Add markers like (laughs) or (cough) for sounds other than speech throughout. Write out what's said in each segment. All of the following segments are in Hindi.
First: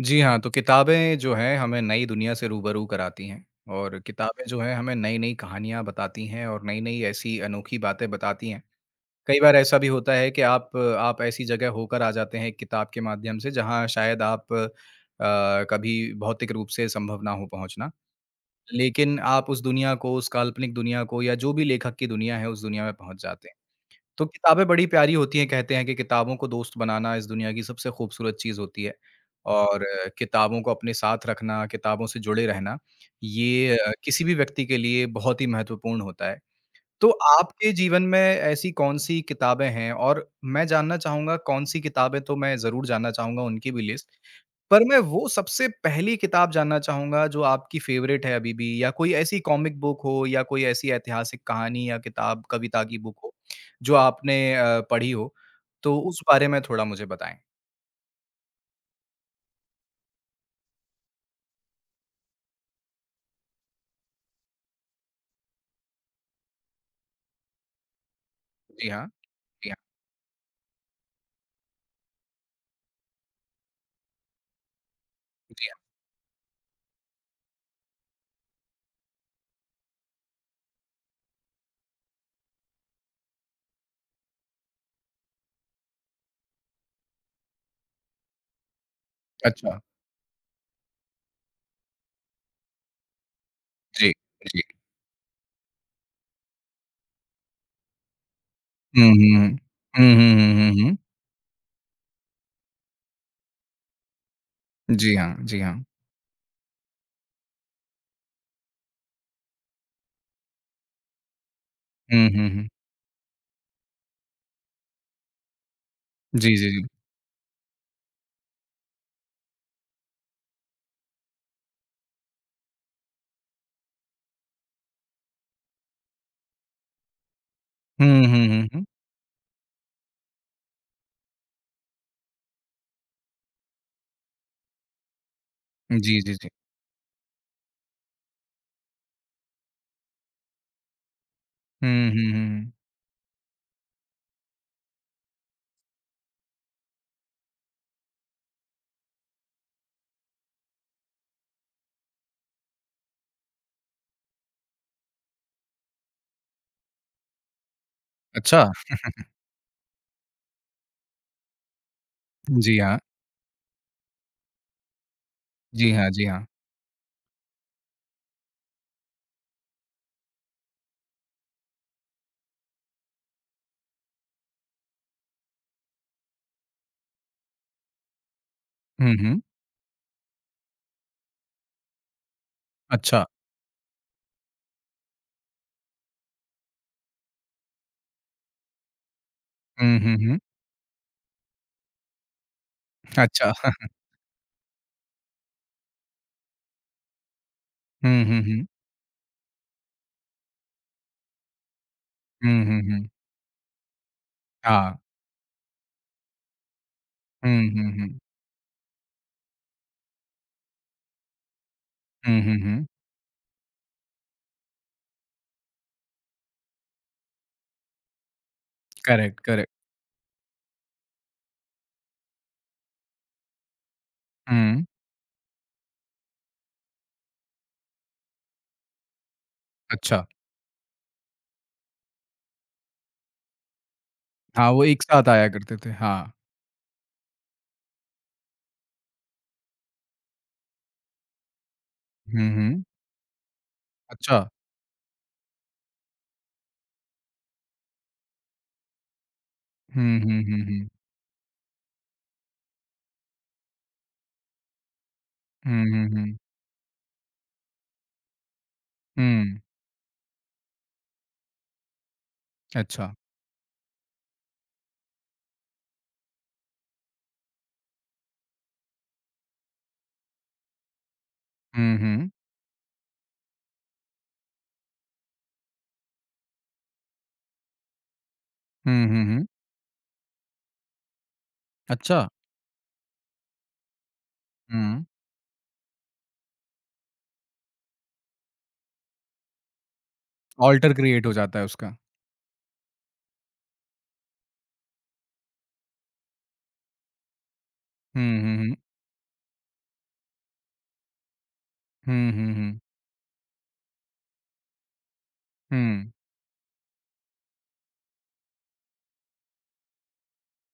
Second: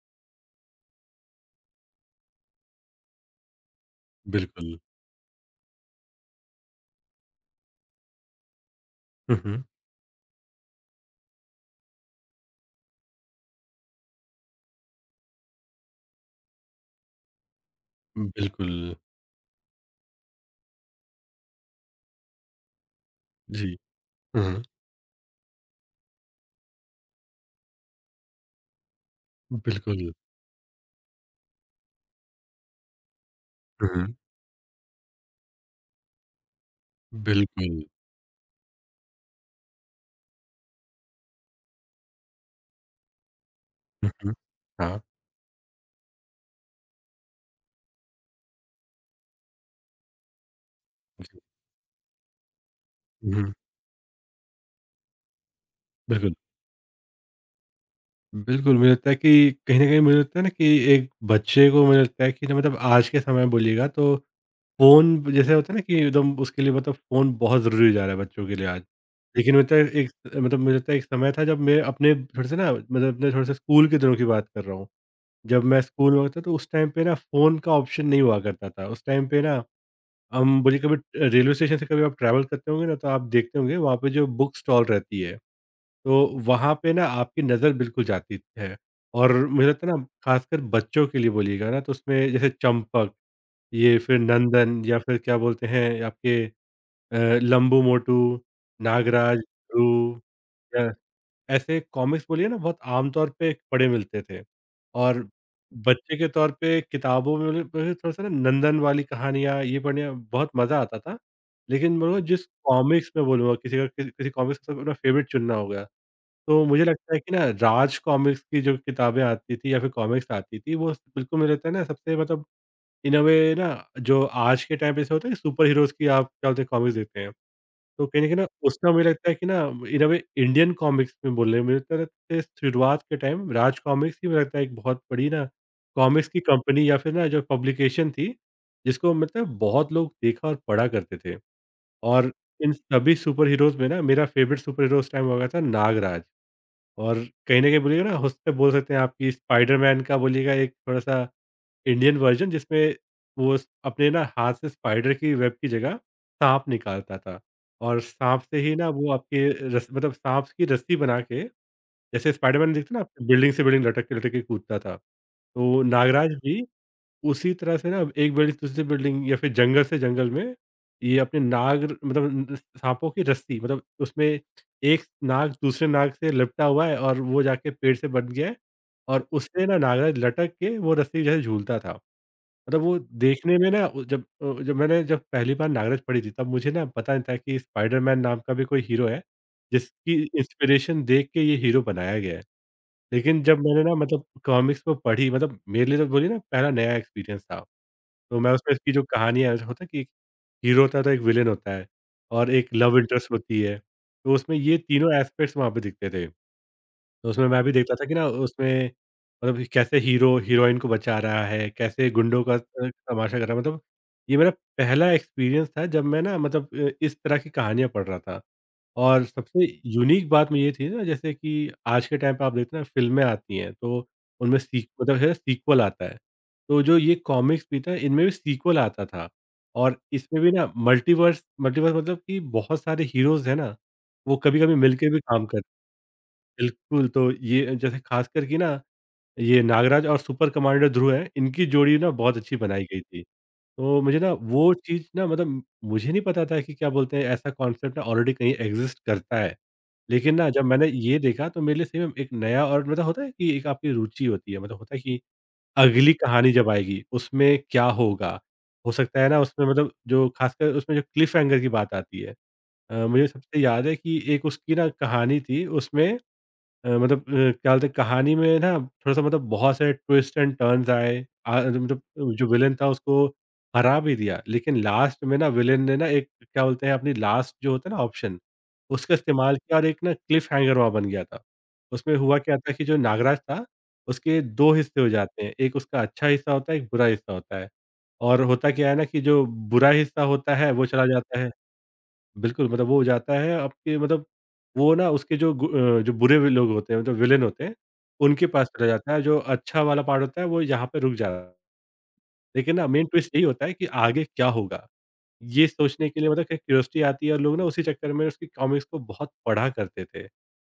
जी हाँ, तो किताबें जो हैं हमें नई दुनिया से रूबरू कराती हैं और किताबें जो हैं बिल्कुल। हमें नई-नई कहानियाँ बताती हैं और नई-नई ऐसी अनोखी बातें बताती हैं। हुँ, कई बार हुँ। ऐसा भी होता है कि आप ऐसी जगह होकर आ जाते हैं एक किताब के माध्यम से जहाँ शायद आप कभी भौतिक रूप से संभव ना हो पहुँचना। बिल्कुल, लेकिन आप उस दुनिया को, उस काल्पनिक दुनिया को या जो भी लेखक की दुनिया है उस दुनिया में पहुँच जाते हैं। जी। तो हुँ, हुँ। किताबें बड़ी प्यारी होती हैं, कहते हैं कि किताबों को दोस्त बनाना इस दुनिया की सबसे खूबसूरत चीज़ होती है और बिल्कुल। किताबों को अपने साथ रखना, किताबों से जुड़े रहना, ये हुँ, हुँ। किसी भी व्यक्ति के लिए बहुत ही महत्वपूर्ण होता है। तो आपके बिल्कुल। जीवन में ऐसी कौन-सी किताबें हैं और मैं जानना चाहूँगा कौन-सी किताबें तो मैं ज़रूर जानना चाहूँगा उनकी भी लिस्ट। हुँ, हुँ। पर मैं हाँ, वो सबसे पहली किताब जानना चाहूँगा जो आपकी फ़ेवरेट है अभी भी या कोई ऐसी कॉमिक बुक हो या कोई ऐसी जी। ऐतिहासिक कहानी या किताब, कविता की बुक हो, हुँ, हुँ। जो आपने पढ़ी हो, तो उस बिल्कुल। बारे में थोड़ा मुझे बताएँ? बिल्कुल, मुझे लगता है कि कहीं न कहीं, मुझे लगता है ना कि एक बच्चे को, मुझे लगता है कि ना, मतलब आज के समय में बोलिएगा तो फ़ोन जैसे होता है ना कि एकदम उसके लिए, मतलब फ़ोन बहुत ज़रूरी हो जा रहा है बच्चों के लिए आज। जी हाँ, लेकिन मुझे जी हाँ, लगता है एक, मतलब मुझे लगता है एक समय था जब मैं अपने थोड़े-से ना, मतलब अपने थोड़े-से स्कूल के दिनों की बात कर रहा हूँ। जब जी हाँ। मैं स्कूल में होता था तो उस टाइम पे ना फ़ोन का ऑप्शन नहीं हुआ करता था। उस टाइम पे ना हम बोलिए कभी रेलवे स्टेशन से कभी आप ट्रैवल करते होंगे ना, तो आप देखते होंगे वहाँ पे जो बुक स्टॉल रहती है, तो वहाँ पे ना आपकी नज़र बिल्कुल जाती है। और मुझे अच्छा, लगता है ना, खासकर बच्चों के लिए बोलिएगा ना, तो उसमें जैसे चंपक, ये जी, फिर जी। नंदन, या फिर क्या बोलते हैं आपके, अ, लंबू मोटू, हुँ, हुँ, नागराज, हुँ। हुँ, ध्रुव, हुँ, हुँ, हुँ, हुँ। ऐसे कॉमिक्स बोलिए ना बहुत आम तौर पे पढ़े मिलते थे। जी और हाँ, जी हाँ। बच्चे के तौर पे किताबों में, मतलब थोड़ा-सा ना नंदन वाली कहानियाँ, ये पढ़ने में बहुत मज़ा आता था। लेकिन बोलूँगा, हुँ, जिस हुँ, हुँ। कॉमिक्स में बोलूँगा, किसी का किसी किसी कॉमिक्स का अपना फेवरेट चुनना होगा, जी, तो जी, मुझे जी। लगता है कि ना राज कॉमिक्स की जो किताबें आती थी, या फिर कॉमिक्स आती थी, वो बिल्कुल मुझे लगता है ना सबसे, मतलब इन अ वे ना, जो आज के टाइम पे ऐसे होता है कि सुपर हीरोज़ की, आप क्या बोलते हैं, कॉमिक्स देखते हैं। तो हुँ, कहीं न कहीं हुँ, ना, हुँ, हुँ। उसका मुझे लगता है कि ना इन अ वे इंडियन कॉमिक्स में बोल रहे हैं, मुझे लगता है कि शुरुआत के टाइम राज कॉमिक्स ही मुझे लगता है एक बहुत बड़ी ना जी, कॉमिक्स जी, की जी। कंपनी, या फिर ना जो पब्लिकेशन थी, जिसको मतलब बहुत लोग देखा और पढ़ा करते थे। हुँ, हुँ, और हुँ, हुँ। इन सभी सुपर हीरोज़ में ना मेरा फेवरेट सुपर हीरो उस टाइम हुआ करता था नागराज। और कहीं न कहीं बोलिएगा ना, उससे बोल सकते हैं आपकी स्पाइडरमैन का बोलिएगा एक थोड़ा-सा इंडियन वर्जन, जिसमें वो स अपने ना हाथ से स्पाइडर की वेब की जगह साँप निकालता था। और साँप से अच्छा, ही ना वो आपके रस, मतलब साँप की रस्सी बना के, जैसे स्पाइडरमैन जी देखते हाँ, हैं ना आप बिल्डिंग से बिल्डिंग लटक के कूदता था। तो जी हाँ, जी नागराज हाँ। भी उसी तरह से ना एक बिल्डिंग से दूसरी बिल्डिंग, या फिर जंगल से जंगल में, ये अपने नाग, मतलब न साँपों की रस्सी, मतलब उसमें एक नाग दूसरे नाग से लिपटा हुआ है, और वो जाके पेड़ से बंध गया है, हुँ, और हुँ। उससे ना नागराज लटक के वो रस्सी जो है झूलता था। मतलब वो अच्छा। देखने में ना, वो जब जब मैंने, जब पहली बार नागराज पढ़ी थी, तब मुझे ना पता नहीं था कि स्पाइडरमैन नाम का भी कोई हीरो है, हुँ, जिसकी हुँ, हुँ। इंस्पिरेशन देख के ये हीरो बनाया गया है। लेकिन अच्छा। जब मैंने (laughs) ना, मतलब कॉमिक्स को पढ़ी, मतलब मेरे लिए तो बोलिए ना पहला नया एक्सपीरियंस था। हुँ, तो हुँ, मैं हुँ। उसमें इसकी जो कहानी है, ऐसा होता है कि एक हीरो होता है, तो एक विलेन होता है, और हुँ, एक हुँ, लव हुँ। इंटरेस्ट होती है। तो उसमें ये हाँ। तीनों एस्पेक्ट्स वहाँ पे दिखते थे। तो उसमें मैं हुँ, भी हुँ, देखता था कि हुँ। ना उसमें, मतलब कैसे हीरो हीरोइन को बचा रहा है, कैसे हुँ, गुंडों का हुँ, हुँ। तमाशा कर रहा है, मतलब ये मेरा पहला एक्सपीरियंस था जब मैं ना, मतलब इस तरह की कहानियाँ पढ़ रहा था। और करेक्ट, सबसे करेक्ट। यूनिक बात में ये थी ना, जैसे कि आज के टाइम पे आप देखते हैं ना फ़िल्में आती हैं, तो उनमें हुँ, सीक मतलब है सीक्वल आता है। तो जो ये कॉमिक्स भी था, इनमें भी सीक्वल आता था, और अच्छा। इसमें भी ना मल्टीवर्स, मल्टीवर्स मतलब कि बहुत सारे हीरोज़ हैं ना, वो हाँ, कभी-कभी वो एक मिलके भी साथ काम आया कर। करते थे। हाँ। बिल्कुल, तो ये जैसे ख़ास कर कि ना, ये नागराज और सुपर कमांडर ध्रुव हैं, इनकी जोड़ी ना बहुत हुँ, अच्छी बनाई हुँ। गई थी। तो मुझे ना अच्छा। वो चीज़ ना, मतलब मुझे नहीं पता था कि क्या बोलते हैं, ऐसा कॉन्सेप्ट ना ऑलरेडी कहीं एग्ज़िस्ट करता है। हुँ, लेकिन हुँ, ना हुँ, जब मैंने हुँ। ये देखा, तो मेरे लिए सही में एक नया, और मतलब होता है कि एक आपकी रुचि होती है, मतलब होता है कि हुँ, हुँ, अगली हुँ। कहानी जब आएगी उसमें क्या होगा? हो सकता है ना हुँ, उसमें, मतलब जो ख़ासकर उसमें जो क्लिफ़ हैंगर की बात आती है। अच्छा। मुझे सबसे याद है कि एक उसकी ना कहानी थी, उसमें मतलब क्या बोलते हैं, कहानी में ना थोड़ा-सा, मतलब बहुत सारे ट्विस्ट एंड टर्न्स आए। आ हुँ, हुँ। मतलब जो विलेन था उसको हरा भी दिया, लेकिन लास्ट में ना विलेन ने ना एक, क्या बोलते हैं, अपनी लास्ट जो होता है ना ऑप्शन, हुँ, उसका हुँ, हुँ। इस्तेमाल किया, और एक ना क्लिफ हैंगर वहाँ बन गया था। उसमें अच्छा। हुआ क्या था कि जो नागराज था, उसके 2 हिस्से हुँ। हो जाते हैं, एक उसका अच्छा हिस्सा होता है, एक बुरा हिस्सा होता है। और होता क्या है ना कि जो बुरा हिस्सा होता है वो ऑल्टर चला क्रिएट हो जाता है। जाता है उसका। बिल्कुल, मतलब वो हो जाता है आपके, मतलब वो ना उसके जो गु जो बुरे वि लोग होते हैं, मतलब विलेन होते हैं, हुँ, उनके हुँ, पास हुँ। चला जाता है, जो अच्छा वाला पार्ट होता है वो यहाँ पे रुक जाता है। हुँ, हुँ, लेकिन हुँ। ना मेन ट्विस्ट यही होता है कि आगे क्या होगा? ये सोचने हुँ। के लिए, मतलब कि क्यूरियोसिटी आती है, और लोग ना उसी चक्कर में उसकी कॉमिक्स को बहुत पढ़ा करते थे।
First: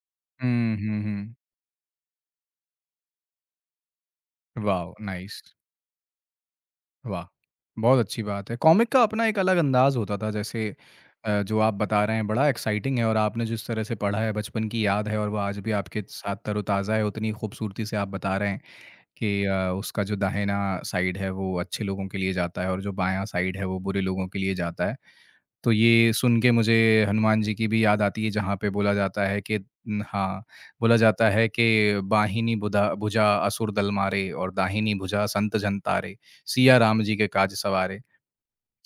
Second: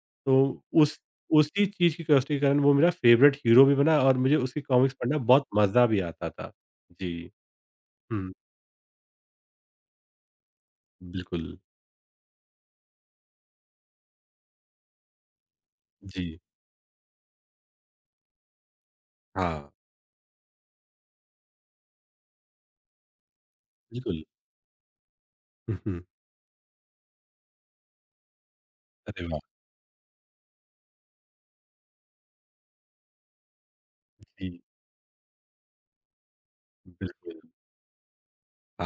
तो हुँ, उस हुँ, हुँ। उसी चीज़ की क्यूरियोसिटी के कारण वो मेरा फेवरेट हीरो भी बना, और मुझे उसकी वाओ! कॉमिक्स पढ़ना बहुत नाइस। मज़ा भी आता था। वाह! जी। बहुत अच्छी हुँ, बात है। कॉमिक का अपना एक अलग अंदाज़ होता था जैसे बिल्कुल। जो आप बता रहे हैं बड़ा एक्साइटिंग है और आपने जिस तरह से पढ़ा है बचपन की याद है और वो आज भी आपके साथ जी। तरोताज़ा है उतनी खूबसूरती से आप बता रहे हैं कि हाँ, उसका जो दाहिना साइड है वो अच्छे लोगों के लिए जाता है और जो बायाँ साइड है वो बुरे बिल्कुल। लोगों के लिए जाता है। (laughs) तो हुँ, हुँ। ये सुन के मुझे हनुमान जी की भी याद आती है जहाँ पे बोला जाता अरे है वाह! कि न- हाँ बोला जाता है कि बाहिनी बुधा भुजा असुर दल मारे और जी। दाहिनी भुजा संत जन तारे सिया राम जी के बिल्कुल, काज सवारे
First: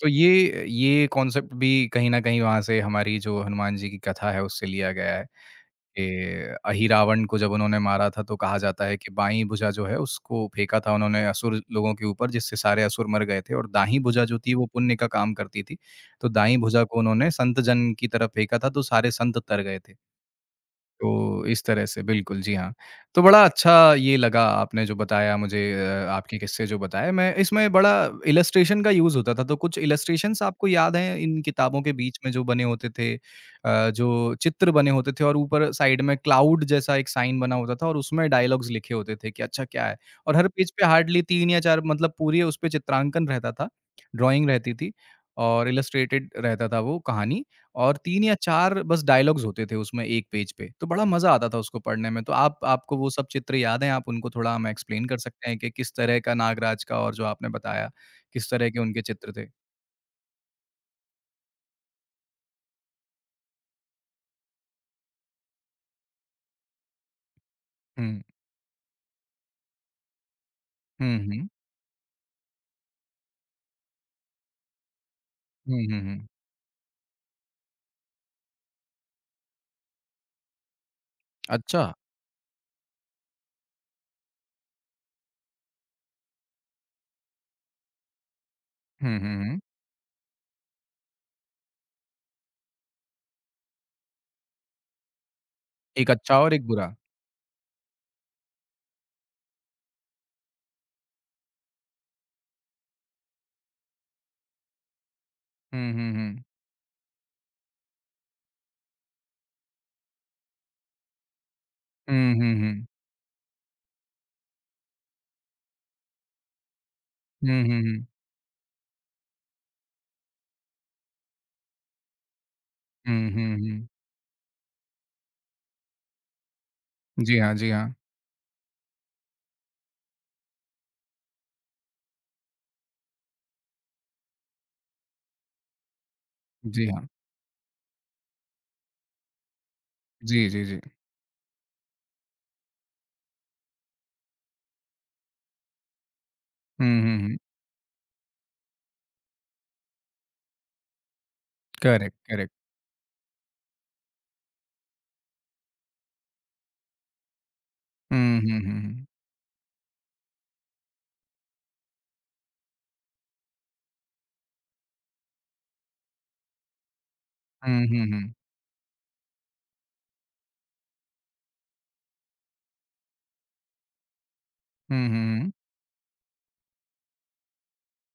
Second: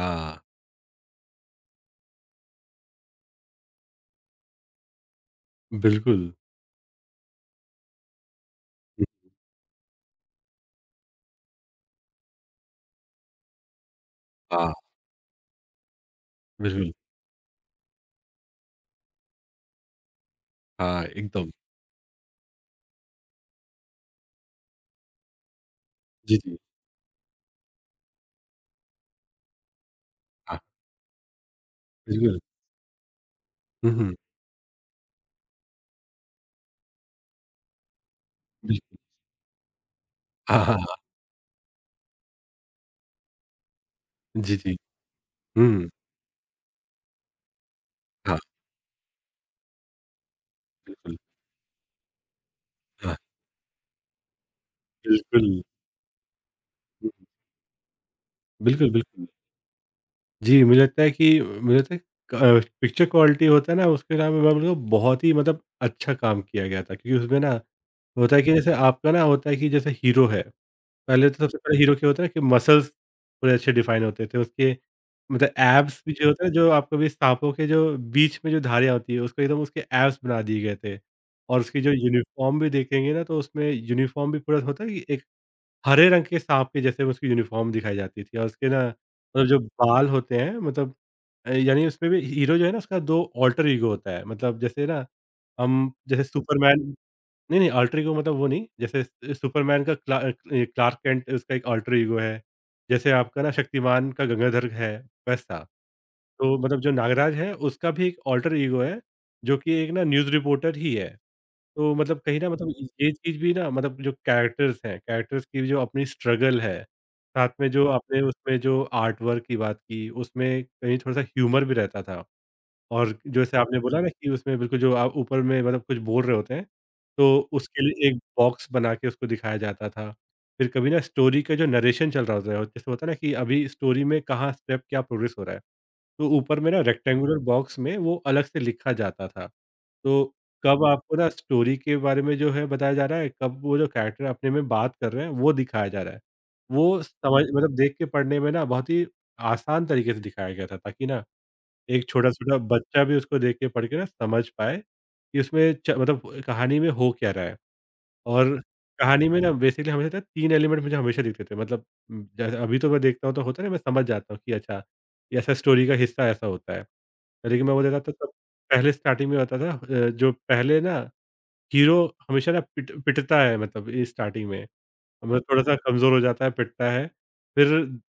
तो ये कॉन्सेप्ट भी कहीं ना कहीं वहाँ से हमारी जो हनुमान जी की कथा है उससे लिया गया है बिल्कुल। ये अहि रावण को जब उन्होंने मारा था तो कहा जाता है कि बाईं भुजा जो है उसको फेंका था उन्होंने असुर लोगों के ऊपर जिससे सारे असुर मर गए थे और दाहिनी भुजा जो थी वो हाँ, पुण्य का काम करती थी। तो दाईं भुजा बिल्कुल, को उन्होंने संत जन की तरफ फेंका था तो सारे संत तर गए थे। हाँ, तो एकदम। इस तरह से बिल्कुल, जी हाँ। तो बड़ा अच्छा ये लगा आपने जो बताया मुझे आपके जी, जी, किस्से जो बताए। मैं इसमें बड़ा इलस्ट्रेशन का यूज़ होता था, तो कुछ इलस्ट्रेशंस हाँ, आपको याद हैं इन किताबों के बीच में बिल्कुल। जो बने होते थे हुँ, हुँ, जो चित्र बने होते थे और ऊपर साइड में क्लाउड जैसा एक साइन बना होता था और उसमें डायलॉग्स लिखे बिल्कुल। होते थे कि अच्छा क्या है? और हर हाँ, पेज हाँ, पे हाँ। हार्डली 3 या 4 मतलब पूरी उसपे चित्रांकन रहता था, ड्राइंग जी, रहती जी। थी और हुँ, इलस्ट्रेटेड रहता था वो कहानी। और 3 या हाँ, 4 बस डायलॉग्स होते थे उसमें 1 पेज पे, तो बड़ा बिल्कुल, मज़ा आता था उसको पढ़ने में। तो आप आपको वो हाँ, सब चित्र याद हैं? आप उनको थोड़ा हमें एक्सप्लेन कर सकते बिल्कुल। हैं कि किस तरह का नागराज का हुँ, और जो आपने बताया, किस तरह के बिल्कुल, उनके बिल्कुल। चित्र थे? जी, मुझे लगता है कि मुझे लगता है क पिक्चर क्वालिटी होता है ना, उसके नाम में, मतलब बहुत ही, मतलब अच्छा काम किया गया था, क्योंकि उसमें ना हुँ। होता है कि जैसे आपका ना, होता है कि जैसे हीरो है, हुँ, पहले तो हुँ। सबसे पहले हीरो क्या होता है कि मसल्स थोड़े अच्छे डिफाइन होते थे उसके, मतलब हुँ, हुँ, एब्स भी हुँ। जो होता है, जो आपको भी साँपों के जो बीच में जो धारियाँ होती है उसको एकदम उसके एब्स बना दिए गए थे। और उसकी अच्छा। जो यूनिफ़ॉर्म भी देखेंगे ना, तो उसमें यूनिफ़ॉर्म भी पूरा होता है कि एक हरे रंग के साँप के जैसे उसकी यूनिफ़ॉर्म दिखाई जाती थी, और उसके ना, हुँ, हुँ, मतलब हुँ। जो बाल होते हैं, मतलब यानी उसमें भी हीरो जो है ना उसका 2 अल्टर ईगो होता है, मतलब जैसे ना हम, एक जैसे अच्छा और एक सुपरमैन, बुरा। नहीं, नहीं, अल्टर ईगो मतलब वो नहीं, जैसे स सुपरमैन का क्ला ये क्लार्क केंट उसका एक अल्टर ईगो है। जैसे आपका ना शक्तिमान का गंगाधर है, वैसा। हुँ, हुँ, हुँ। तो मतलब जो नागराज है उसका भी एक अल्टर ईगो है, जो कि एक ना न्यूज़ रिपोर्टर ही है। तो मतलब हुँ, कहीं न, हुँ, मतलब हुँ। ये चीज़ भी ना, मतलब जो कैरेक्टर्स हैं, कैरेक्टर्स की जो अपनी स्ट्रगल है, साथ हुँ, में हुँ, जो हुँ। आपने उसमें जो आर्ट वर्क की बात की, उसमें कहीं थोड़ा-सा ह्यूमर भी रहता था। और हुँ, जो हुँ, जैसे आपने हुँ। बोला ना कि उसमें बिल्कुल जो आप ऊपर में, मतलब कुछ बोल रहे होते हैं, जी तो हाँ, जी उसके हाँ। लिए एक बॉक्स बना के उसको दिखाया जाता था। फिर कभी ना स्टोरी का जो नरेशन चल रहा होता है, जैसे होता है ना कि अभी स्टोरी में कहाँ स्टेप, क्या प्रोग्रेस हो रहा है, तो ऊपर में ना जी हाँ। रेक्टेंगुलर बॉक्स में वो अलग से लिखा जाता था। तो जी, जी, जी। कब आपको ना स्टोरी के बारे में जो है बताया जा रहा है, कब वो जो कैरेक्टर अपने में बात कर रहे हैं, वो दिखाया जा रहा है। हुँ, वो हुँ, हुँ। समझ, मतलब देख के पढ़ने में ना बहुत ही आसान तरीके से दिखाया गया था, ताकि ना एक करेक्ट, करेक्ट। छोटा-छोटा बच्चा भी उसको देख के, पढ़ के ना समझ पाए कि उसमें च मतलब कहानी में हो क्या रहा है। हुँ, और हुँ, हुँ, हुँ। कहानी में ना बेसिकली हमें लगता है 3 एलिमेंट मुझे हमेशा दिखते थे, मतलब जैसे अभी तो मैं देखता हूँ तो होता है ना, मैं समझ जाता हूँ कि अच्छा, ये ऐसा स्टोरी का हिस्सा ऐसा होता है। लेकिन मैं वो हुँ, देखा हुँ, था तब, हुँ। पहले स्टार्टिंग में होता था जो पहले ना हीरो हमेशा ना पिटता है, मतलब ये स्टार्टिंग में। हुँ, हुँ, मतलब हुँ। थोड़ा-सा कमज़ोर हो जाता है, पिटता है, फिर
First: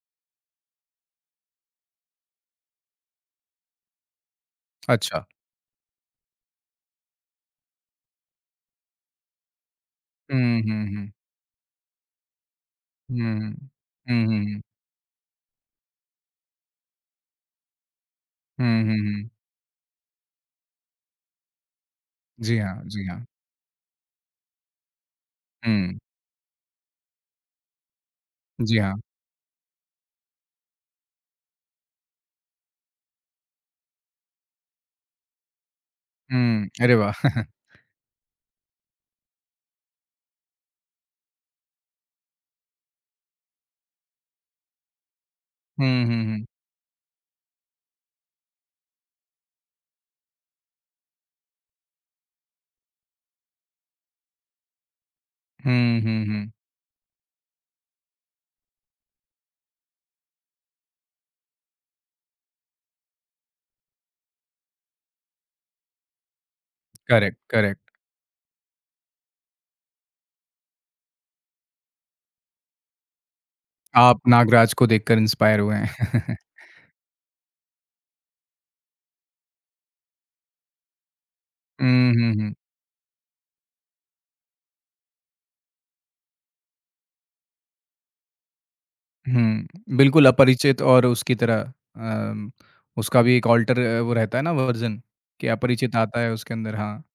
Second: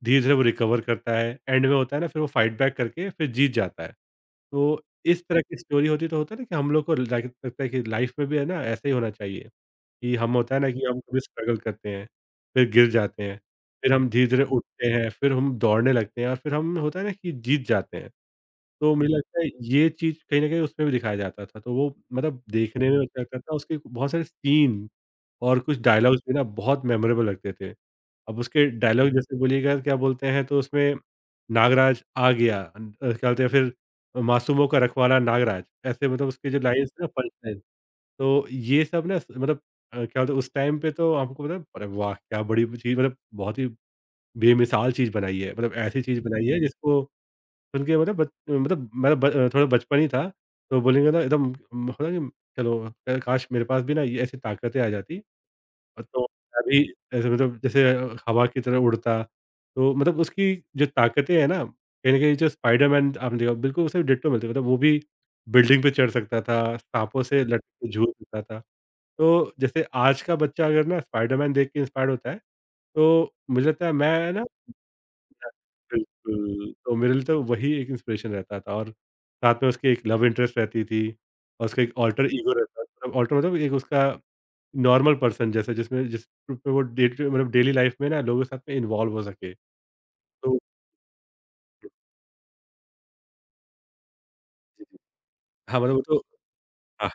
धीरे-धीरे वो रिकवर करता है, एंड में होता है ना फिर वो फाइट बैक करके फिर जीत जाता है। तो इस अच्छा। तरह की स्टोरी होती है, तो होता है ना कि हम लोग को लग लगता है कि लाइफ में भी है ना ऐसा ही होना चाहिए, कि हम होता हुँ, है ना कि हुँ, हम हुँ। कभी स्ट्रगल करते हैं, फिर गिर जाते हैं, हुँ। फिर हम हुँ, हुँ, धीरे-धीरे हुँ। उठते हैं, फिर हम दौड़ने लगते हैं और फिर हम होता है ना कि जीत जाते हैं। हुँ, तो हुँ, मुझे हुँ। लगता है ये चीज़ कहीं न कहीं उसमें भी दिखाया जाता था, तो वो मतलब जी हाँ, देखने में जी अच्छा हाँ। लगता था उसके बहुत सारे सीन और कुछ हुँ, डायलॉग्स भी ना बहुत मेमोरेबल लगते थे। अब उसके जी हाँ। डायलॉग जैसे बोलिएगा क्या बोलते हैं तो उसमें नागराज आ गया, क्या बोलते हैं, फिर मासूमों का रखवाला नागराज, ऐसे मतलब उसके जो हुँ, लाइन्स अरे ना वाह! Punch (laughs) line. तो ये सब ना मतलब क्या बोलते हैं उस टाइम पे तो हमको मतलब, अरे वाह! क्या बड़ी चीज़, मतलब बहुत ही बेमिसाल चीज़ बनाई है। मतलब ऐसी हुँ, चीज़ हुँ, हुँ। बनाई है जिसको सुन के मतलब बच मतलब थोड़ा बचपन ही था तो बोलेंगे ना एकदम, होता है कि चलो काश मेरे पास भी ना ये ऐसी ताकतें आ जाती। हुँ, तो हुँ, हुँ। अभी ऐसे मतलब जैसे हवा की तरह उड़ता, तो मतलब उसकी जो ताकतें हैं ना, कहीं न कहीं जो स्पाइडरमैन आपने देखा बिल्कुल उसे डिट्टो मिलती है, मतलब वो भी बिल्डिंग पे चढ़ सकता था, साँपों करेक्ट, से लटक के करेक्ट। झूल सकता था। तो जैसे आज का बच्चा अगर ना स्पाइडरमैन देख के इंस्पायर्ड होता है, तो मुझे लगता है आप मैं ना नागराज को देखकर इंस्पायर हुए हैं। (laughs) बिल्कुल, तो मेरे लिए तो वही एक इंस्पिरेशन रहता था और साथ में उसकी एक लव इंटरेस्ट रहती थी और उसका एक हुँ, अल्टर हुँ, ईगो हुँ। रहता था। अल्टर मतलब एक उसका नॉर्मल पर्सन जैसा, जिस पे वो डे टू मतलब डेली लाइफ में ना लोगों के साथ में इन्वॉल्व हो सके। हुँ, बिल्कुल तो अपरिचित और उसकी तरह अम, उसका भी एक अल्टर वो रहता है ना वर्ज़न कि हाँ, मतलब अपरिचित वो आता तो है उसके अंदर। हाँ, हाँ।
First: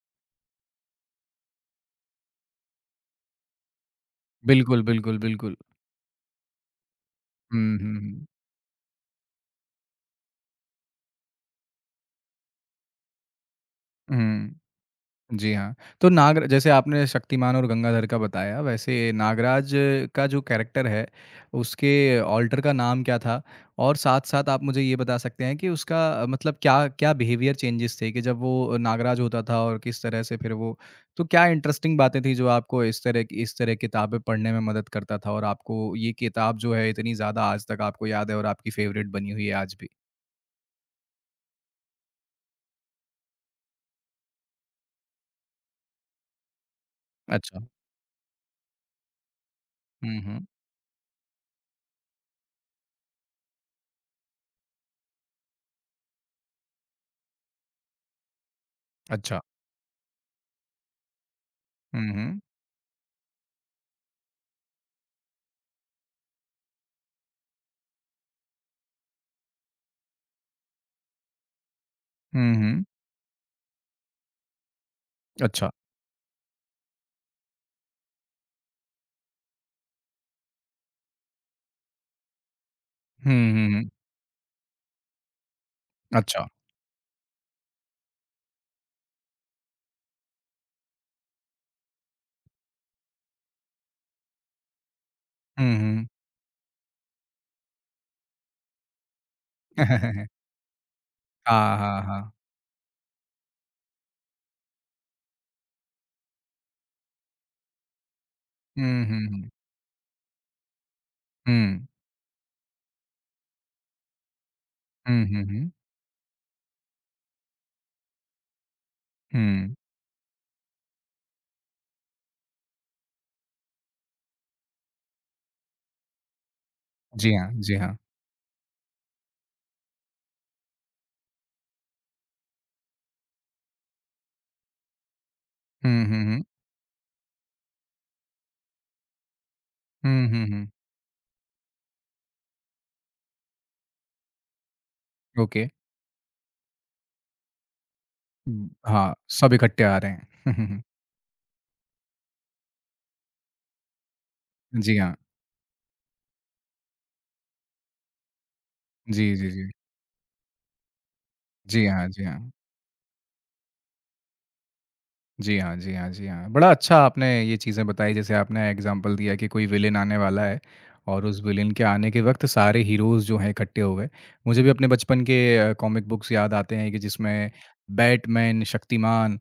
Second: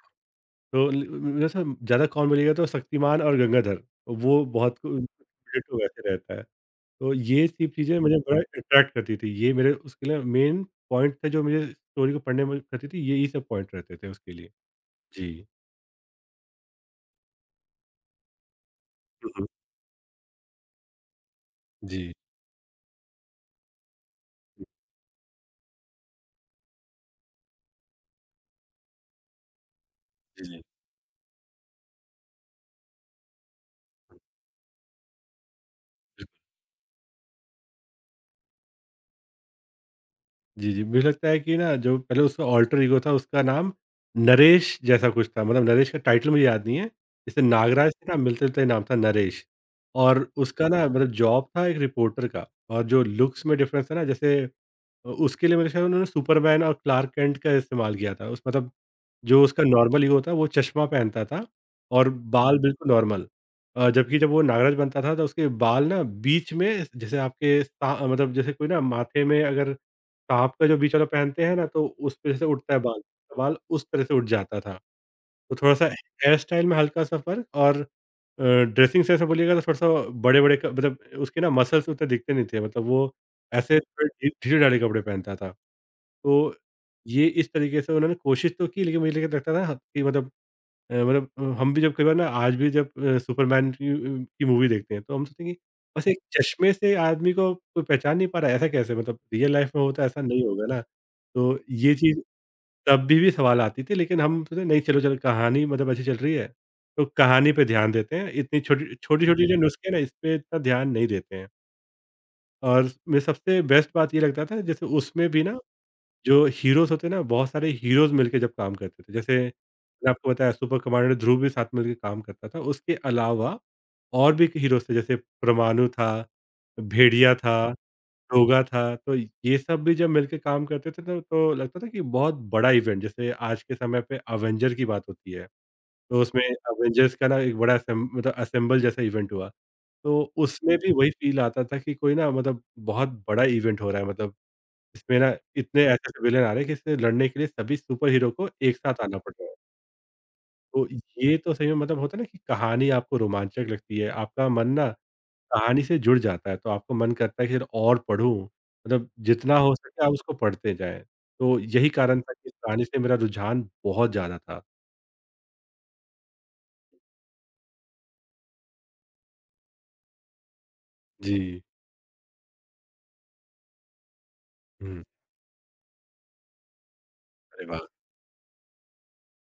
तो ल मेरे से ज़्यादा कौन बोलेगा, तो शक्तिमान और गंगाधर, वो बहुत बिल्कुल, बिल्कुल, बिल्कुल। related वैसे रहता है। तो ये सब हुँ, हुँ, चीज़ें मुझे हुँ। बड़ा अट्रैक्ट करती थी। ये मेरे उसके लिए मेन पॉइंट थे जो मुझे स्टोरी को पढ़ने में करती थी, यही सब पॉइंट रहते थे उसके लिए। हुँ। जी। जी हाँ, तो नागर जैसे आपने शक्तिमान और गंगाधर का बताया, वैसे हुँ, हुँ। नागराज का जो कैरेक्टर है, जी। उसके ऑल्टर का नाम क्या था? और साथ-साथ आप मुझे ये बता सकते हैं कि उसका मतलब क्या क्या बिहेवियर चेंजेस थे कि जब वो नागराज होता था और किस तरह से जी, फिर जी। वो तो क्या इंटरेस्टिंग बातें थी जो आपको इस तरह की इस तरह किताबें पढ़ने में मदद करता था और आपको ये किताब जो है इतनी ज़्यादा आज तक आपको याद है और आपकी फेवरेट बनी हुई है आज भी? जी, जी। मुझे लगता है कि ना जो पहले उसका अल्टर ईगो था उसका नाम नरेश जैसा कुछ था, मतलब नरेश का टाइटल मुझे याद नहीं है। जैसे अच्छा। नागराज से ना मिलते-जुलता ही नाम था, नरेश। हुँ, और हुँ। उसका ना मतलब जॉब था एक रिपोर्टर का, और जो लुक्स में डिफ़रेंस था ना, जैसे उसके लिए मेरे ख़्याल में उन्होंने सुपरमैन और क्लार्क कैंट का इस्तेमाल किया था। उस मतलब अच्छा। जो उसका नॉर्मल हीरो था वो चश्मा पहनता था और हुँ, हुँ। बाल बिल्कुल नॉर्मल, जबकि जब वो नागराज बनता था तो उसके बाल ना बीच में, जैसे आपके सा मतलब जैसे कोई ना माथे में अगर सांप का जो बीच वाला पहनते हैं ना, तो उस पे जैसे हुँ, उठता है हुँ। बाल, तो बाल उस तरह से उठ जाता था। तो अच्छा। थोड़ा-सा हेयर स्टाइल में हल्का-सा फ़र्क, और ड्रेसिंग सेंस में बोलिएगा तो थोड़ा-सा बड़े-बड़े क मतलब उसके ना मसल्स उतने दिखते नहीं थे, मतलब वो हुँ, हुँ, ऐसे हुँ। थोड़े ढी ढीले-ढाले कपड़े पहनता था। अच्छा, तो ये इस तरीके से उन्होंने कोशिश तो की, लेकिन मुझे लेकिन लगता था हाँ, कि मतलब मतलब हम भी जब कई बार ना आज भी जब सुपरमैन की की मूवी देखते हैं तो हम सोचते हैं कि हुँ, हुँ। बस एक चश्मे से आदमी को कोई पहचान नहीं पा रहा है, ऐसा कैसे, मतलब रियल लाइफ में होता है ऐसा नहीं (laughs) होगा ना, तो हाँ, ये हाँ, चीज़ हाँ। तब भी सवाल आती थी, लेकिन हम सोचे नहीं, चलो चलो कहानी मतलब अच्छी चल रही है तो कहानी पे ध्यान देते हैं, इतनी छोटी हुँ, हुँ, छोटी छोटी हुँ। जो नुस्खे हैं ना इस पे इतना ध्यान नहीं देते हैं। हुँ। और मेरे सबसे बेस्ट बात ये लगता था, जैसे हुँ, उसमें हुँ, भी ना हुँ। जो हीरोज़ होते हैं ना, बहुत सारे हीरोज़ मिलके जब काम करते थे। जैसे हुँ। मैंने आपको बताया, सुपर कमांडर ध्रुव भी साथ मिलके काम करता था। उसके अलावा और भी हीरोज़ थे, जैसे परमाणु था, जी भेड़िया हाँ, था, जी हाँ। रोगा था। तो ये सब भी जब मिलके काम करते थे तो लगता था कि बहुत बड़ा इवेंट, जैसे आज के समय पे अवेंजर की बात होती है। हुँ, तो हुँ, हुँ। उसमें अवेंजर्स का ना एक बड़ा असेम मतलब असेंबल जैसा इवेंट हुआ। तो हुँ, हुँ, हुँ। उसमें भी वही फ़ील आता था कि कोई ना मतलब बहुत बड़ा इवेंट हो रहा है, मतलब इसमें ना ओके। इतने ऐसे-ऐसे विलेन आ रहे हैं कि इससे लड़ने के लिए सभी सुपर हीरो को हुँ, एक साथ हाँ, आना पड़ रहा सब है। इकट्ठे आ रहे हैं। (laughs) तो ये तो सही में मतलब होता है ना कि कहानी आपको रोमांचक लगती है, आपका मन ना जी हाँ। कहानी से जुड़ जाता है, तो आपको मन करता है कि यार और पढूँ, मतलब जी, जी, जितना जी। हो सके आप उसको पढ़ते जाएँ। तो जी यही हाँ, कारण जी था कि हाँ। इस कहानी से मेरा रुझान बहुत ज़्यादा था। जी हाँ, जी हाँ, जी हाँ। बड़ा अच्छा आपने ये चीज़ें बताई जैसे आपने एग्ज़ाम्पल दिया कि कोई विलेन आने वाला है और उस जी। विलेन के आने के वक़्त सारे हीरोज़ जो हैं इकट्ठे हो गए। मुझे भी अपने हुँ। बचपन के कॉमिक बुक्स याद आते हैं कि जिसमें अरे वाह! बैटमैन, शक्तिमान,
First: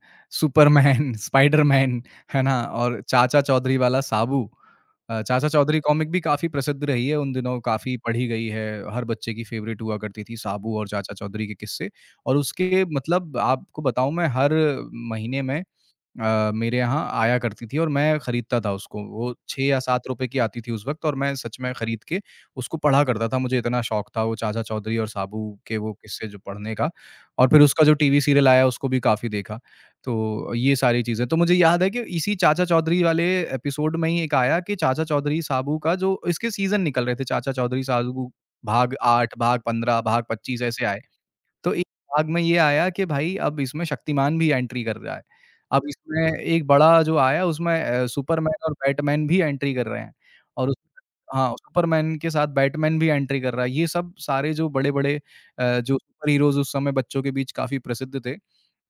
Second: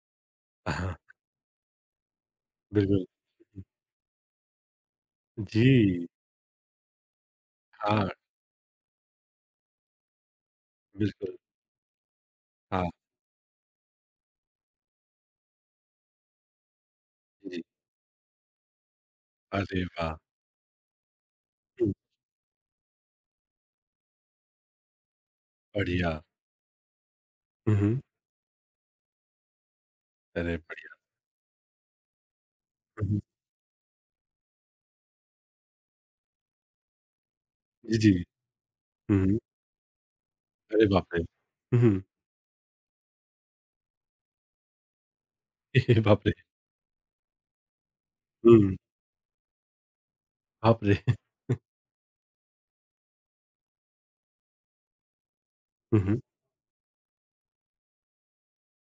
हाँ। सुपरमैन, (laughs) स्पाइडरमैन, है ना? और बिल्कुल। चाचा चौधरी वाला साबू। चाचा जी। चौधरी कॉमिक भी काफ़ी प्रसिद्ध रही है उन दिनों, काफ़ी हाँ, पढ़ी गई है। हर बच्चे की फ़ेवरेट हुआ करती थी साबू और चाचा बिल्कुल। चौधरी के किस्से और उसके हाँ, मतलब आपको बताऊँ मैं हर महीने में मेरे यहाँ आया जी। करती थी और मैं खरीदता था उसको। वो 6 या अरे 7 वाह! रुपए की आती थी उस वक़्त और मैं सच में हुँ। खरीद के उसको पढ़ा करता था। मुझे इतना शौक था वो चाचा चौधरी और साबू के वो बढ़िया। किस्से जो पढ़ने का और फिर हुँ, उसका जो हुँ। टीवी सीरियल आया उसको भी काफ़ी देखा। तो अरे ये बढ़िया। सारी चीज़ें तो मुझे याद है कि इसी चाचा चौधरी हुँ, हुँ। वाले एपिसोड में ही एक आया कि चाचा चौधरी साबू का जो इसके सीज़न निकल रहे थे, चाचा चौधरी जी, जी। साबू भाग हुँ, 8, हुँ। भाग 15, भाग 25 ऐसे अरे आए। बाप रे! तो एक हुँ, भाग में ये आया कि भाई अब इसमें शक्तिमान भी एंट्री कर रहा है। अब (laughs) हुँ। बाप रे! इसमें एक बड़ा जो आया उसमें सुपरमैन और हुँ। बैटमैन भी एंट्री कर रहे हैं और बाप उसमें रे! हाँ, सुपरमैन के साथ बैटमैन भी एंट्री कर रहा है। ये सब सारे जो बड़े-बड़े जो हुँ, हुँ। सुपर हीरोज़ उस समय बच्चों के बीच काफ़ी प्रसिद्ध थे।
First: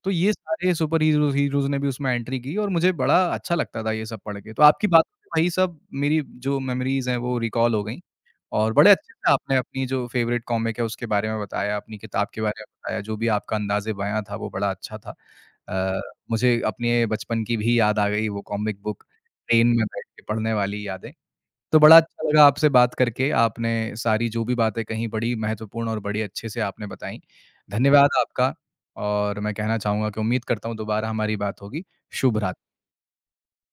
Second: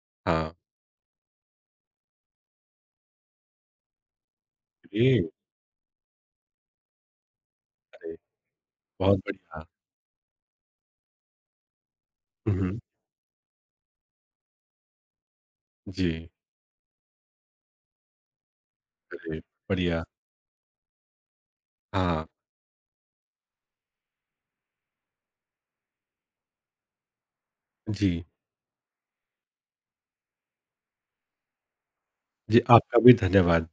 तो ये हाँ, सारे सुपर हीरोज़ हीरोज़ ने भी उसमें एंट्री की और मुझे बड़ा अच्छा लगता था ये सब पढ़ के। तो आपकी बातों से ये वही सब मेरी जो मेमोरीज़ हैं वो रिकॉल हो गईं अरे! और बड़े अच्छे बहुत से आपने बढ़िया। अपनी जो फ़ेवरेट कॉमिक है उसके बारे में बताया, अपनी किताब के हुँ, बारे में हुँ। बताया, जो भी आपका अंदाज़े-बयाँ था वो बड़ा अच्छा था। अ, जी, मुझे अपने बचपन की भी याद आ गई वो कॉमिक बुक, अरे! ट्रेन में बैठ बढ़िया। के पढ़ने वाली यादें। तो बड़ा हाँ, अच्छा लगा आपसे बात करके, आपने सारी जो भी बातें कहीं बड़ी महत्वपूर्ण और बड़ी अच्छे से आपने बताई। धन्यवाद जी। आपका और मैं कहना चाहूँगा कि उम्मीद करता हूँ दोबारा हमारी बात होगी। शुभ रात्रि। जी, आपका भी धन्यवाद।